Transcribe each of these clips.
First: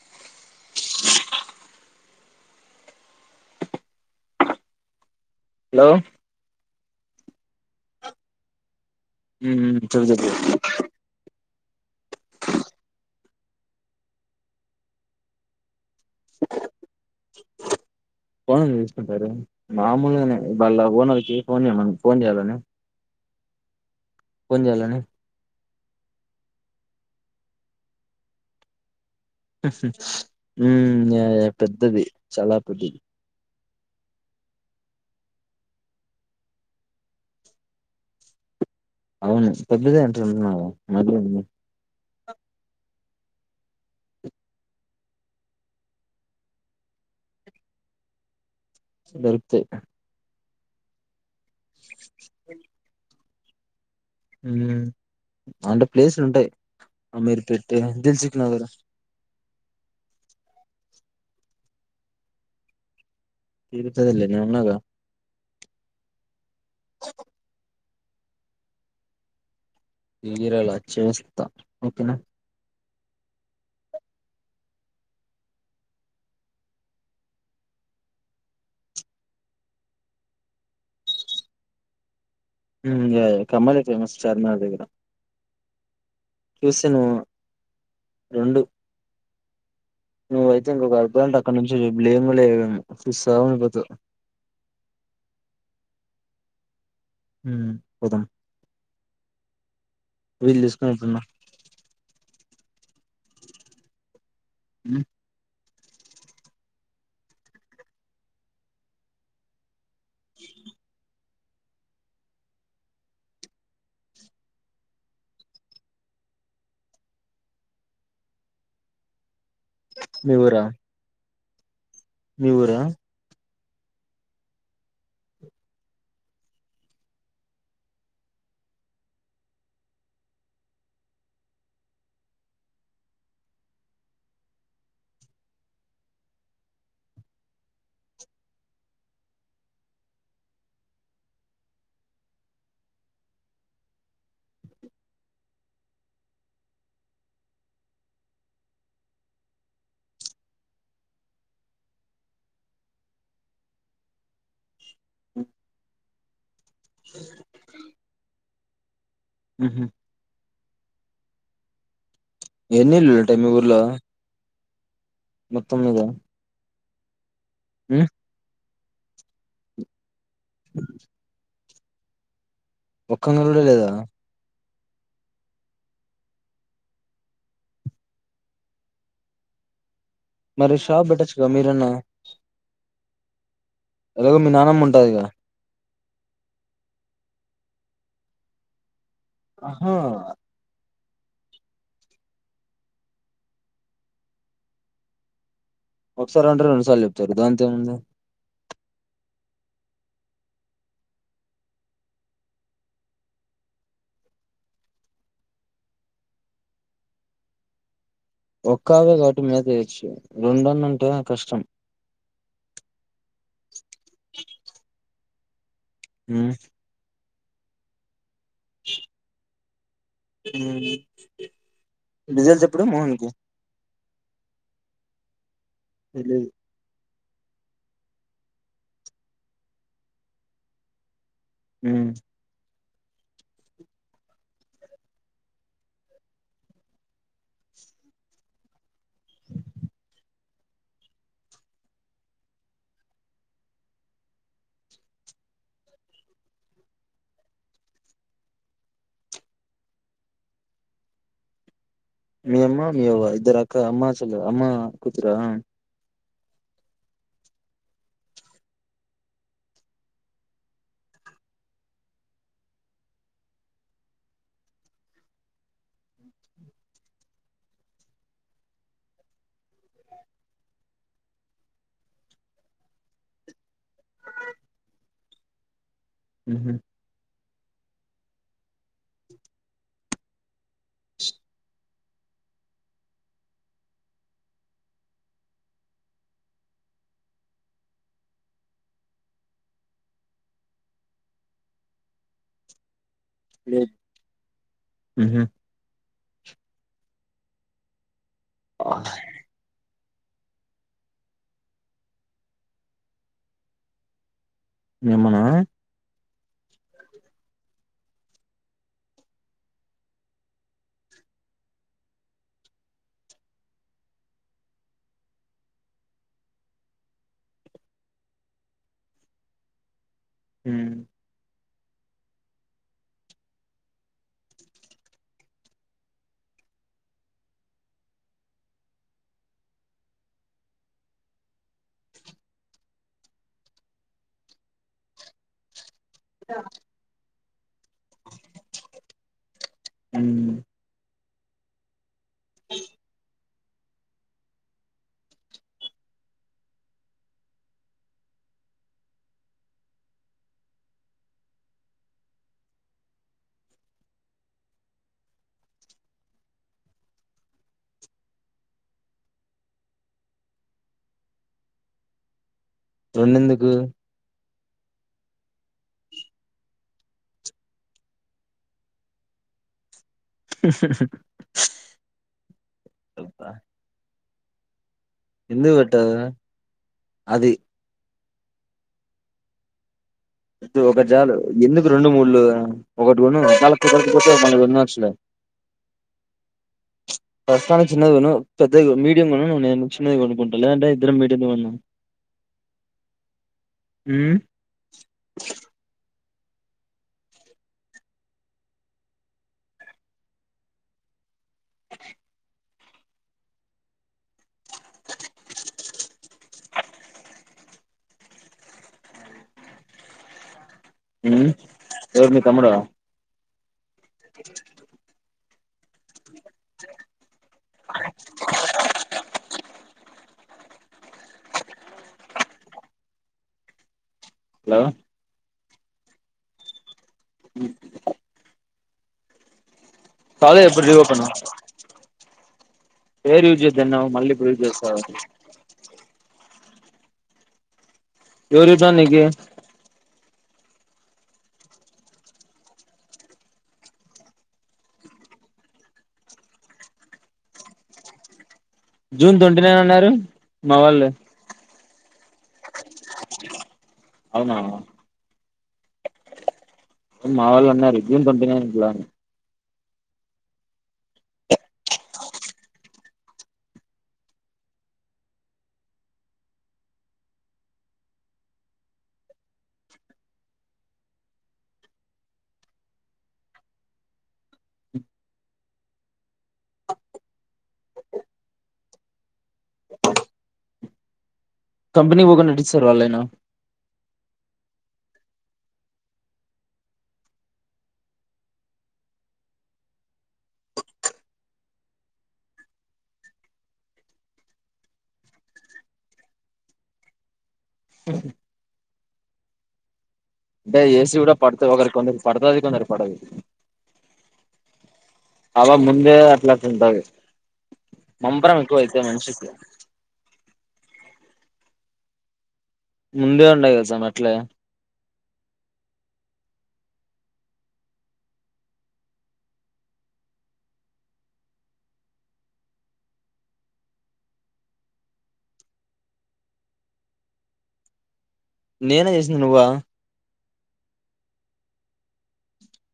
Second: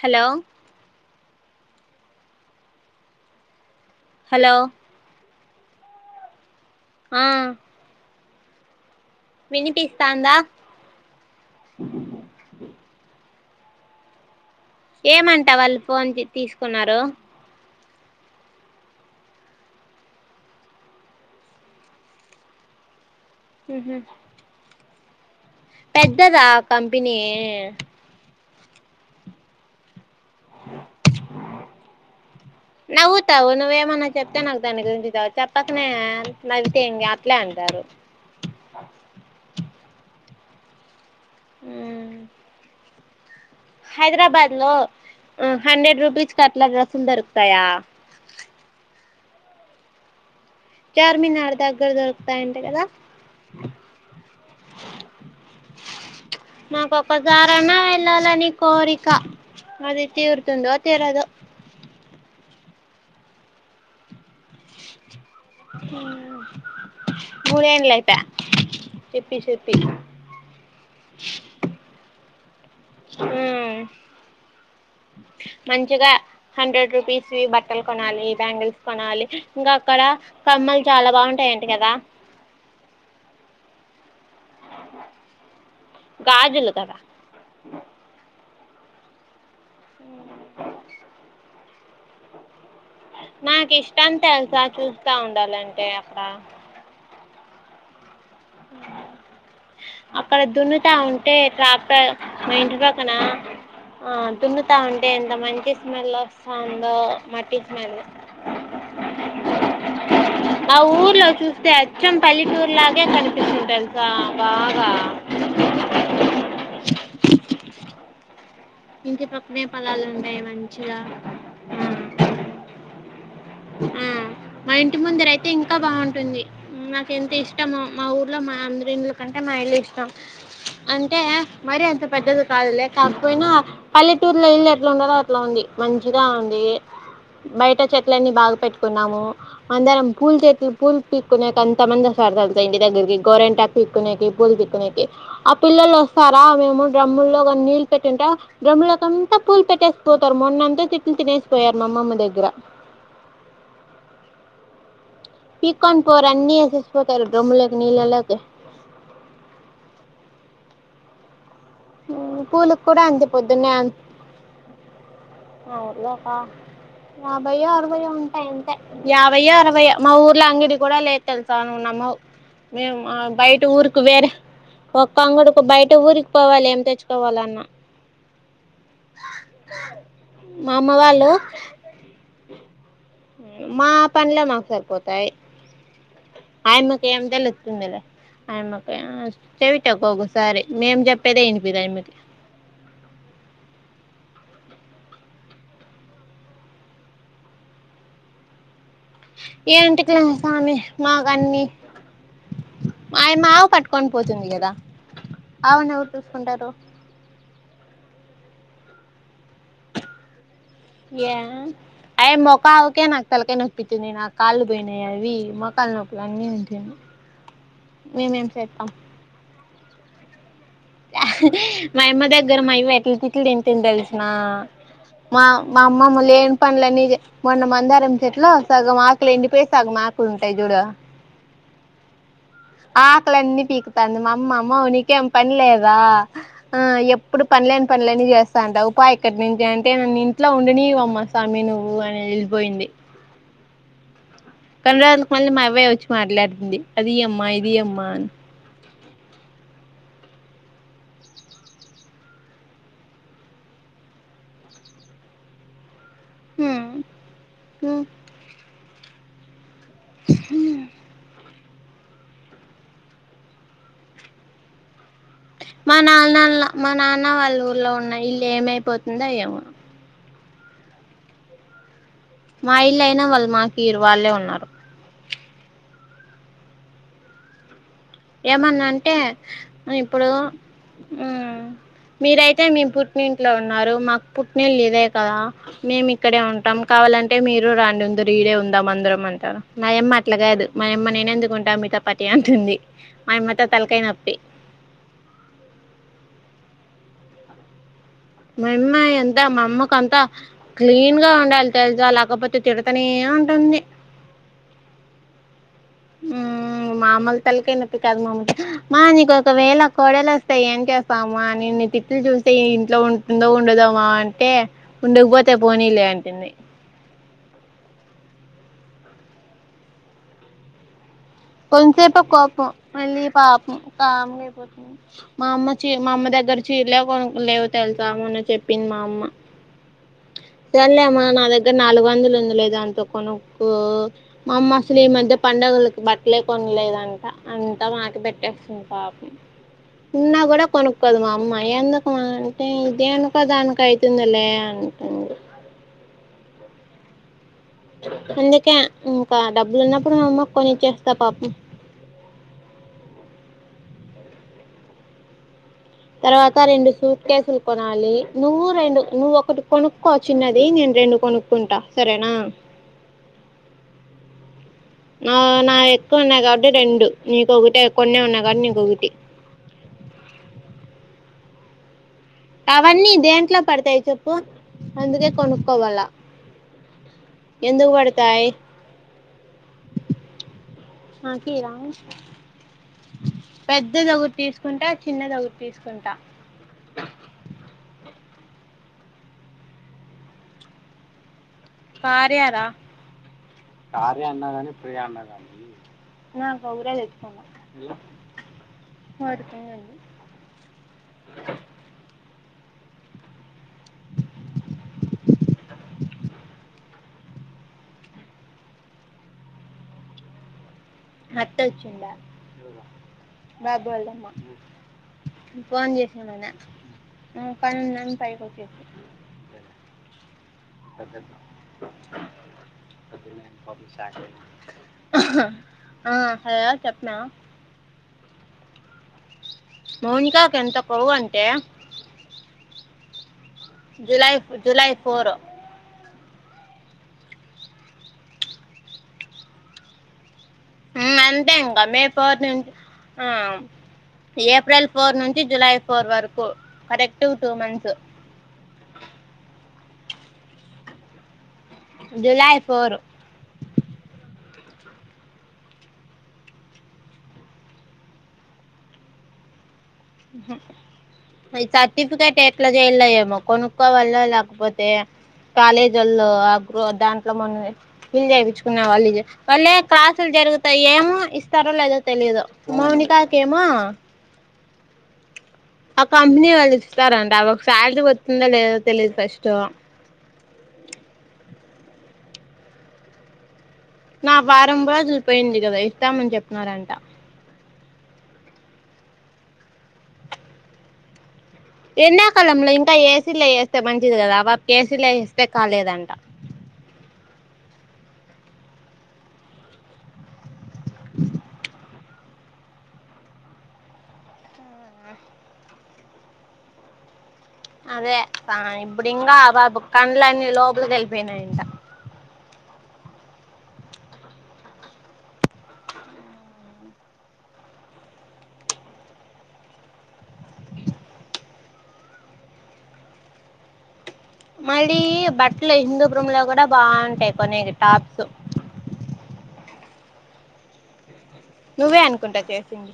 Hello hello hello ఆ ఉమ్ చెప్పు చెప్పు వినిపిస్తాందా ఏమంటా వాళ్ళు ఫోన్ తీసుకున్నారు ఫోన్ తీసుకుంటారు మామూలుగానే వాళ్ళ ఓనర్కి ఫోన్ చేయమ ఫోన్ చేయాలని ఉహు ఫోన్ చేయాలని పెద్దదా కంపెనీ ఉమ్ యా యా పెద్దది చాలా పెద్ద నవ్వుతావు నువ్వేమన్నా చెప్తే నాకు దాని గురించి చెప్పకనే నవ్వితే ఏం అట్లే అంటారు అవును పెద్దదే ఉంటా ఉమ్ హైదరాబాద్ లో హండ్రెడ్ రూపీస్ కట్లా డ్రస్సులు దొరుకుతాయా దొరుకుతయి చార్ మీనార్ దగ్గర దొరుకుతాయంట కదా ఉమ్ అంటే ప్లేసులు ఉంటాయి నాకు ఆ ఒక్కసారన్న మీరుపేట్టే దిల్ వెళ్ళాలని సుఖ్నగర్ కోరిక అది తీరుతుందో తీరదొ తీర్తది లేే నేను ఉన్నగా ఆ మూడేంలయి పాయె చెప్పి చెప్పి ఇగిరాల చేస్త ఓకేనా ఉమ్ మంచిగా హండ్రెడ్ రూపీస్ బట్టలు కొనాలి బ్యాంగిల్స్ కొనాలి ఇంకా అక్కడ కమ్మలు చాలా బాగుంటాయి అంట కదా ఉమ్ లేదు కమలీట్ల ఫేమస్ చార్ మీనార్ దగ్గర గాజులు కదా క్యూసను రెండు నువ్వైతే ఇంకొక గడుపాలంటే అక్కడ నుంచి లేము లేవేమ నాక్ ఇష్టం తెల్సా చూస్తా ఉండాలంటే అక్క హ్మ్ పోదం అక్కడ వీలు చూసుకొని దున్నుతా ఎప్పుడన్నా ఉంటే ట్రాక్టర్ మా ఇంటి పక్కన ఆ దున్నుతా ఉమ్ ఉంటే ఎంత మంచి స్మెల్ ఒ స్తాందో మట్టి స్మెల్ మా ఊర్లో చూస్తే అచ్చం పల్లెటూర్లాగే కాని స్తుంది తెల్సా బాగా ఇంటి పక్కనే పొలాలు మీ ఉంటాయి ఊరా మంచిగా మీ ఊరా ఉమ్ మా ఇంటి ముందర అయితే ఇంకా బాగుంటుంది ఉం నాక్ ఎంత ఇష్టమో మా ఊర్లో మా అందరి ఇల్కంటే మా ఇల్లు ఇష్టం అంటే మరి అంత పెద్దది కాదులే కాక్పోయినా పల్లెటూర్లో ఇల్ ఎట్లా ఉండాలో అట్లా ఉంది మంచిగా ఉంది బైట చెట్ ఇలన్నీ బాగ్ పెట్కున్నాము అందరం పూల్ తెంపి పూల్ పీక్కోనే టైం కి ఎంత మంది ఒస్తార్ ఇంటి దెగర్కి గోరెంటకు దిక్కునకి పూల్ దిక్కునేకి ఆ పిల్లలు ఓస్తారా మేము డ్రమ్ముళ్లు కొన్ నీళ్ళు పెట్టుంటే గోమ్మాలక్క అంతా పూల్ పెట్టేసి పోతారు మొన్నంతా తిట్లు తినేసిపోయారు మా అమ్మమ్మ దెగ్గర అ పికోన్ పొర్ అన్ని ఎసేసిపోతారు డ్రాంలక్కి నీళ్ళలకి ఉహు పూలక్ ఎన్ని కూడా ఇల్లులు అంతే ఉంటాయి మీ పోద్దునే ఊర్లో అంత్ మొత్తం మీద అవ్లేకా ఉ యాభైయో మా ఊర్ ట్ల అంగడి కూడా లేద్ తెల్సా నువ్ నమ్మవ్ మేమ్ ఒక్కంగా కూడా బైట లేదా ఊర్కు వేరే ఒక్క అంగడుకు బైట ఊరిక్ పోవాల్ ఏం తెచ్చుకోవాలన్నా మా మరి అమ్మ షాప్ వాళ్ళు పెట్టొచ్చు గా మీరన్నా మా ఎలాగో పాన్లే మీ మాక్ నానమ్మ ఉంటదిగా సరిపోతాయి ఆయమ్మకు ఏం తెలుతుంద్ లే ఆయమ్మ కే చెవిటా ఆహా ఒకొక్కసారి మేం చెప్పేదే విన్పియాద్ ఆమెకి ఒక్సారి అంటే రెండు సార్లు చెప్తారు దాంత ఏముంది ఏంటిక్లా స్వామి మాక్ అన్ని ఆయ మావ్ పట్కోన్ పోతుంది కదా ఆవేను ఎవర్ చూస్కుంటారు ఒక్కవే కాబట్టి మీద తెయొచ్చు రెండున్న యా అయి మొకా అవుకే నాక్ తల్కాయ్ నొప్పితింద్ నాక్ కాలు పోయినాయి అవి మోకాల్ నొప్ ఉ ఇవన్నీ ఉంటాయా మేమేం సేతం ఉమ్ మైయమ్మ దగ్గర మామై అట్లా మోహన్ కి తిట్లు తింటిన్ తెల్న మా మా తెలీదు అమ్మమ్మళ్ళేం పనులన్ని చే మొన్న మందారం చెట్లు సగం ఆకులు ఎండిపోయి సగం ఆకులు ఉంటాయి చూడు ఉ ఆ ఆకలన్నీ పీక్తాంది మా అమ్మ మామ్ మమ్మో నీకేం పన్ లేదా ఆ ఎప్పుడు పన్లేని పంలాన్ని చేస్తా అంటా ఉపా ఇక్కడ్ నుంచి అంటే నన్ను ఇంట్లో ఉండనీయు అమ్మ సామీ నువ్వు అని ఏళ్పోయింది కన్రాజ్క్ మళ్ళీ మా అవ్వే ఓచ్చి మాట్లాడ్తుంది అది ఈ అమ్మా ఇది ఈ అమ్మా అని మీ అమ్మ మీ అవ్వ ఇద్దరు అక్క అమ్మ చల్ల అమ్మ కుతురా హ్మ్ హ్ హియా మా నాన్న ల మా నాన్న వాళ్ ఊర్లో ఉన్నా ఇల్లు ఏమైపోతుందో ఏవో మా ఇల్ అయినా వాల్ మా తీర్ వాళ్ళే ఉన్నారు. ఉహుహ్ ఏమన్నంటే ఇప్పుడు ఉహ్ మీరైతే మీ పుట్నింట్లో ఉన్నారు మాకు పుట్నీల్ ఇదే కదా మేం ఇక్కడే ఉంటాం. కావాలంటే మీరు రాండి ఉందరు ఈడే ఉందాం అందరం అంటారా. మా యమ్మ అట్ల కాదు మా యమ్మ నేనెందుకుంట మీతో పాటి అంటుంది మా యమ్మతో తలకైనొప్పి ఉహుహ్ మా యమ్మా ఎంతా మా అమ్మక్ కంతా క్లీన్ గా ఉండాలి తెల్సా లేకపోతే తిడతనే ఉంటుంది. మీ అమ్మ నా ఉహ్ మా అమ్మ కి తలకైనొప్పి కాదు మా అమ్మ కి హా మా నీకొకవేళ కోడలొస్తే ఏం చేస్తావ్మా నిన్ను తిట్లుతుంటే ఈ ఇంట్లో ఉం ఉందో ఉండదోమా అంటే ఉండకపోతే పోనీ లే అంటుంది. ఉహ్ కొంసేపే కోపం మళ్ళీ పాపం కాంగైపోతుంది. మా అమ్మ చీ మా అమ్మ దగ్గర చీరలే కొ లేవు తెల్సా మొన్న చెప్పింది మా అమ్మ సర్లేమ్మ నా దగ్గర నాలుగు వందలు ఉందిలే దాంతో కొనుక్కో మా అమ్మ అసలీ మధ్య పండగలకి బ లేకుంట్లేదంటా అంతా మాకి పెట్టేస్తుంది పాపం ఉ ఉన్నాకూడా కొనుక్కోదు మా అమ్మా ఎందుకు మా అంటే ఇదేన్కో దానికైతుందిలే అంటుంది. అందుకే ఇంకా డబ్బులున్నప్పుడు మా అమ్మక్కొనిచ్చేస్తా పాపం. తర్వాత రెండు సూట్ కేసులు కొనాలి. నువ్వు రెండు నువ్వొకటి కొనుక్కో చిన్నది, నేను రెండు కొనుక్ కుంటా సరేనా. రెండెందుకు నా నాదెక్కువున్నై కాబట్టి రెండు నీకొకటే కొన్నే ఉన్నై కాబట్టి నీకొకటి ఉహుహ్ అవన్నీ దేంట్లో పడతాయ్ చెప్పు అందుగే ఎందుకు కొనుక్కోవాలా పెట్టావు అది ఎందుకువడతై ఒద్దు ఒక్కట్ జాలు నాకిరా ఎందుకు రెండు మూళ్లు ఒకటి కొను చమల్ కుదరక్పోతే మల్లీ కొనాల్చుడే. రావ్ పీస్ కుంటా ప్రస్తుతాన్కి చిన్నది కొనూ, పెద్దగా మీడియం కొనూ, నేను చిన్నది కొనుకుంటా, లేదంటే ఇద్దరుం మీడియమే కొందాం. కార్య ఉమ్ అన్న గానీ, ప్రియ అన్న గానీ. నాకోగరే తెచ్చుకున్న పడుతుందండి. ఉహ్ ఎవరు మీ తమ్ముడా. రాగ్వెల్దామా ఫోన్ జేసున్నాన ఆ పనుందని పైకొచ్చేసి పొద్దు పొద్దున్నే వెళ్ళిపోతే సాయంత్రం హలో అహ్ అ హలో చెప్మే ఊర్కి మౌనికాకి కాలేజ్ ఎంత ఎప్పుడు కొవ్వు రీఓపెను అంటే పేర్ యూస్ చేయొద్దన్నావ్ జూలై మల్లిప్పుడు యూస్ జెస్తా జూలై ఉన్నావ్ ఫోర్ ఎవర్ చెప్పినార్ నీకు హ్మ్ అంతే ఇంకా మే ఫోర్ నుంచి ఆ ఏప్రెల్ ఫోర్ నుంచి July four work correct two months June twenty nine అన్నారు మా వాళ్ళు జులై ఫోరు ఔనా మా వాళ్ళన్నారు జూన్ ట్వంటి నైన్తైలో అని హ్మ్ హు ఈ తైర్టీ టు తైర్టీ ఎట్లా జేయాలొయేమో కొనుక్కోవాళ లేకపోతే కాలేజీల్లో ఆహ్ గ్రూ దాంట్లో మనం ఫిల్ చేయించుకున్నా వాళ్ళు వళ్లే క్లాసులు జరుగుతాయి ఏమో ఇస్తారో లేదో తెలిదు మౌనికాకెమో ఆ కంపెనీ వాళ్ళు ఇస్తారంట అవ్ ఓక్ సాలరీ వచ్చిందా లేదో తెలిదు ఫస్ట్ కంపెనీ [unintelligible] నడిస్తే రాలేనా నా వారం రోజులు పోయింది గదా ఇస్తామని చెప్పినారంట ఎండాకాలంలో ఇంకా ఏసీలే ఏస్తే మంచిది గదా ఆ పాపక్ ఏసీలే ఏస్తే కాలేదంట ఉమ్హ్ అబ్భా ఏసీ గూడా పడ్తది ఒకరి కొందరికి పడుతాది కొందరు పడదు ఆ పాప ముందే అట్ల అట్ల ఉంటది అదే మంపరం ఆహ్ ఎక్కువ అయితది ఇప్పుడు ఇంగా మనిషికి ఆ పాపాక్ కండ్లన్నీ లోపల్కి వెళ్ళియినాయంట ముందే ఉండది సామీ అట్లే మళ్ళీ బట్ల హిందూపురము లో గూడా బాగుంటాయి కొన్ని టాప్స్ నేనా జేసింద నువ్వా నువ్వే అనుకుంటా చేసింది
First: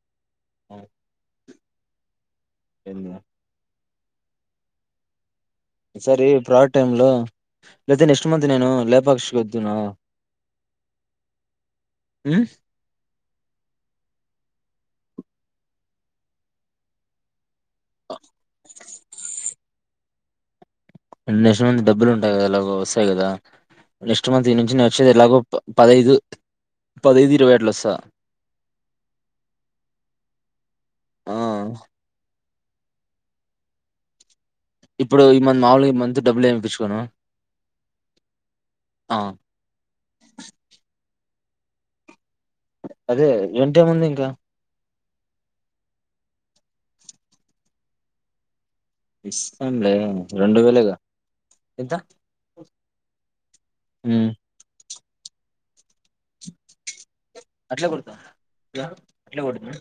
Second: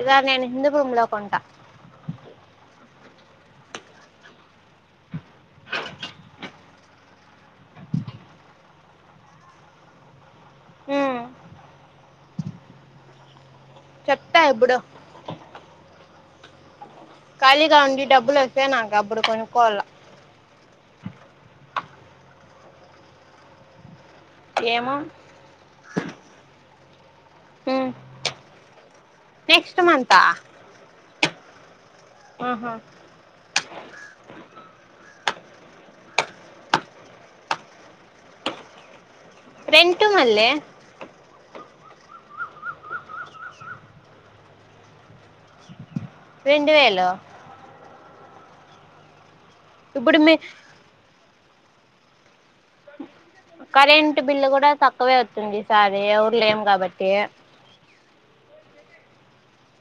ఈరోజు నేను హిందు భూమి లో కొంటా ఏంది మే ఈ సారి ప్రాట్ టైమ్ లో లేతే నెక్స్ట్ మంత్ నేను లేపాక్షికి వద్దునా ఉమ్ ఉమ్ చెప్తా ఎబ్బుడో ఖాళీగా ఉండి డబ్బులు వస్తే నాకు అబ్బుడు కొనుక్కోవాల నెస్ట్ మంత్ డబ్బులు ఉంటాయి గదా ఎలాగో వస్తాయి గదా నెక్స్ట్ మంత్ ఈ నుంచి నేన్ ఏమో వచ్చేది ఎలాగో పదహైదు పదహైదు ఇరవై అట్ల ఉమ్ వస్తా నెక్స్ట్ మంతా ఆహ్ ఆహా ఇప్పుడు ఈ మంత్ మాములుగా ఈ మంత్ డబ్బులు ఏం ఇపించుకోను రెంటు మళ్ళే అదే రెంట్ ఏముంది ఇంకా రెండు వేలు ఇస్తం లే ఇప్పుడు మీ రెండు వేలుగా ఎంత కరెంట్ ఉమ్ బిల్లు గూడా తక్కువే వచ్చింది ఈ సారి ఎవరు లేం గాబట్టి అట్లే కొడుతా అట్లే గొడుదునా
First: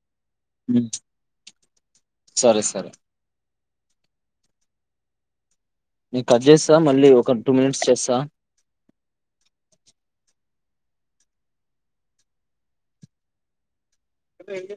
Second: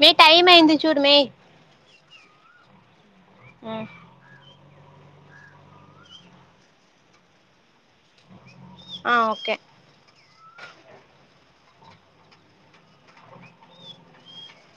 మేయ్ టైం అయింది హ్మ్. చూడు మే సరే సరే ఉమ్ నీక్ కట్ జేస్తా మళ్ళీ ఒక టూ మినిట్స్ చేస్తా ఆహ్ ఓకే వెళ్ళు